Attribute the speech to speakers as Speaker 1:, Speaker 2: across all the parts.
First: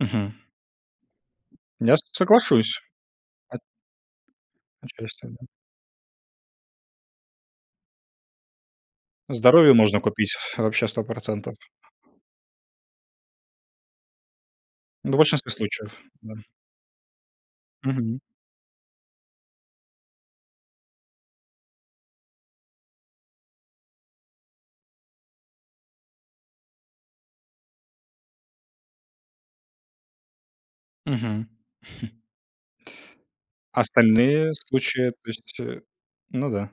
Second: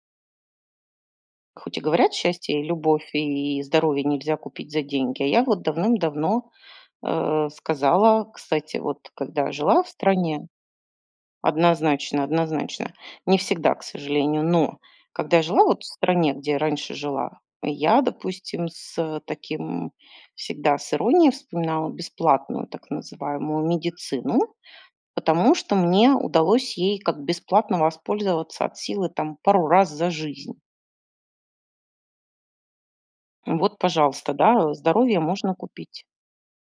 Speaker 1: Мгм.
Speaker 2: Хоть и
Speaker 1: Я с
Speaker 2: говорят, счастье, и
Speaker 1: соглашусь.
Speaker 2: любовь,
Speaker 1: От
Speaker 2: и здоровье нельзя купить за деньги. А
Speaker 1: Отчасти
Speaker 2: я
Speaker 1: да.
Speaker 2: вот давным-давно, э, сказала, кстати, вот когда
Speaker 1: Здоровье
Speaker 2: жила в
Speaker 1: можно купить
Speaker 2: стране.
Speaker 1: вообще 100 %.
Speaker 2: Однозначно, однозначно. Не всегда, к сожалению. Но
Speaker 1: Да, в
Speaker 2: когда я
Speaker 1: большинстве
Speaker 2: жила вот в
Speaker 1: случаев.
Speaker 2: стране,
Speaker 1: Да.
Speaker 2: где раньше жила, я,
Speaker 1: Мгм.
Speaker 2: допустим, с таким всегда с иронией вспоминала бесплатную так называемую медицину. Потому что мне удалось ей как бесплатно воспользоваться от силы там пару раз за жизнь.
Speaker 1: Мгм.
Speaker 2: Ну вот,
Speaker 1: А
Speaker 2: пожалуйста,
Speaker 1: остальные
Speaker 2: да,
Speaker 1: случаи, э,
Speaker 2: здоровье
Speaker 1: то
Speaker 2: можно
Speaker 1: есть, э,
Speaker 2: купить.
Speaker 1: ну да.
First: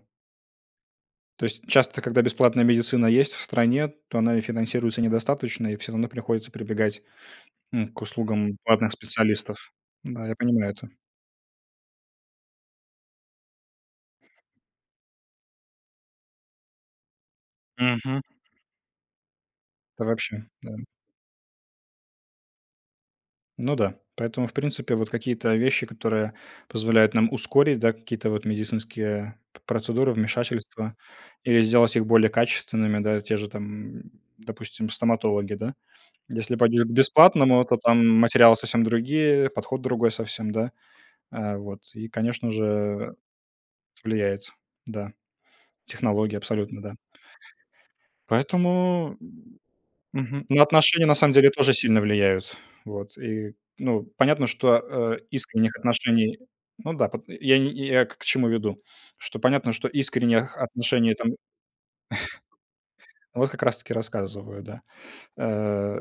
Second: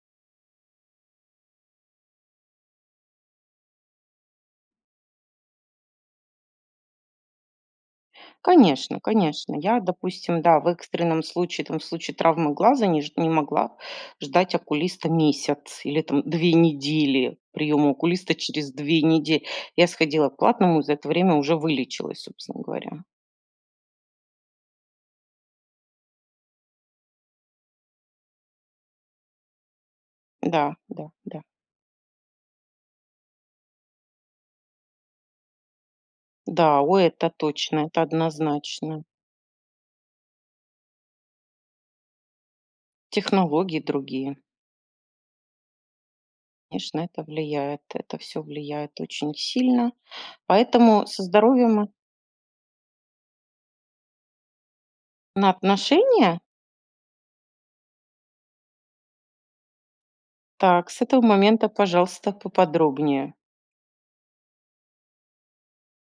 Speaker 1: То есть часто, когда бесплатная медицина есть в стране, то она и финансируется недостаточно, и всё равно приходится прибегать н к услугам платных
Speaker 2: Конечно, конечно.
Speaker 1: специалистов.
Speaker 2: Я,
Speaker 1: Да, я
Speaker 2: допустим, да, в
Speaker 1: понимаю это.
Speaker 2: экстренном случае, там, в случае травмы глаза, не ж не могла ждать окулиста месяц или там 2 недели. Приём
Speaker 1: Мгм.
Speaker 2: окулиста через 2 неде Я
Speaker 1: Да,
Speaker 2: сходила к
Speaker 1: вообще, да.
Speaker 2: платному и за это время уже вылечилась, собственно говоря.
Speaker 1: Ну да, поэтому, в принципе, вот какие-то вещи, которые позволяют нам ускорить, да, какие-то вот медицинские, э, п процедуры,
Speaker 2: Да,
Speaker 1: вмешательства
Speaker 2: да, да.
Speaker 1: или сделать их более качественными, да. Те же там, допустим, стоматологи, да. Если
Speaker 2: Да,
Speaker 1: пойдёшь к
Speaker 2: ой, это
Speaker 1: бесплатному, да, то
Speaker 2: точно. Это
Speaker 1: там материалы совсем
Speaker 2: однозначно.
Speaker 1: другие, подход другой совсем, да. Э, вот и, конечно же, это
Speaker 2: Технологии другие.
Speaker 1: влияет, да. Технологии абсолютно, да.
Speaker 2: Конечно, это влияет. Это всё влияет
Speaker 1: Поэтому,
Speaker 2: очень сильно.
Speaker 1: мгм, ну,
Speaker 2: Поэтому
Speaker 1: отношения на
Speaker 2: со
Speaker 1: самом деле тоже
Speaker 2: здоровьем, э
Speaker 1: сильно влияют, вот. Ну и понятно, что, а,
Speaker 2: На
Speaker 1: искренних отношений,
Speaker 2: отношения?
Speaker 1: ну да, пот я не я я к к чему веду, что понятно, что искренних
Speaker 2: Так, с
Speaker 1: отношений
Speaker 2: этого
Speaker 1: там
Speaker 2: момента, пожалуйста, поподробнее.
Speaker 1: Вот как раз таки рассказываю, да. Э,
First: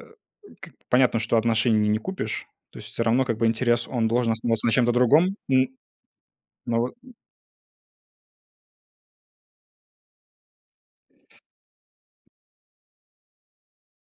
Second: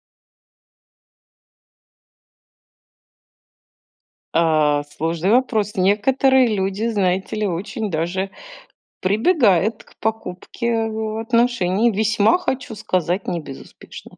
Speaker 1: как понятно, что отношений не не купишь. То есть всё равно, как бы, интерес он должен основываться на
Speaker 2: А,
Speaker 1: чём-то
Speaker 2: сложный
Speaker 1: другом, м,
Speaker 2: вопрос. Некоторые
Speaker 1: но
Speaker 2: люди,
Speaker 1: вот
Speaker 2: знаете ли, очень даже прибегают к покупке отношений. Весьма, хочу сказать, не безуспешно.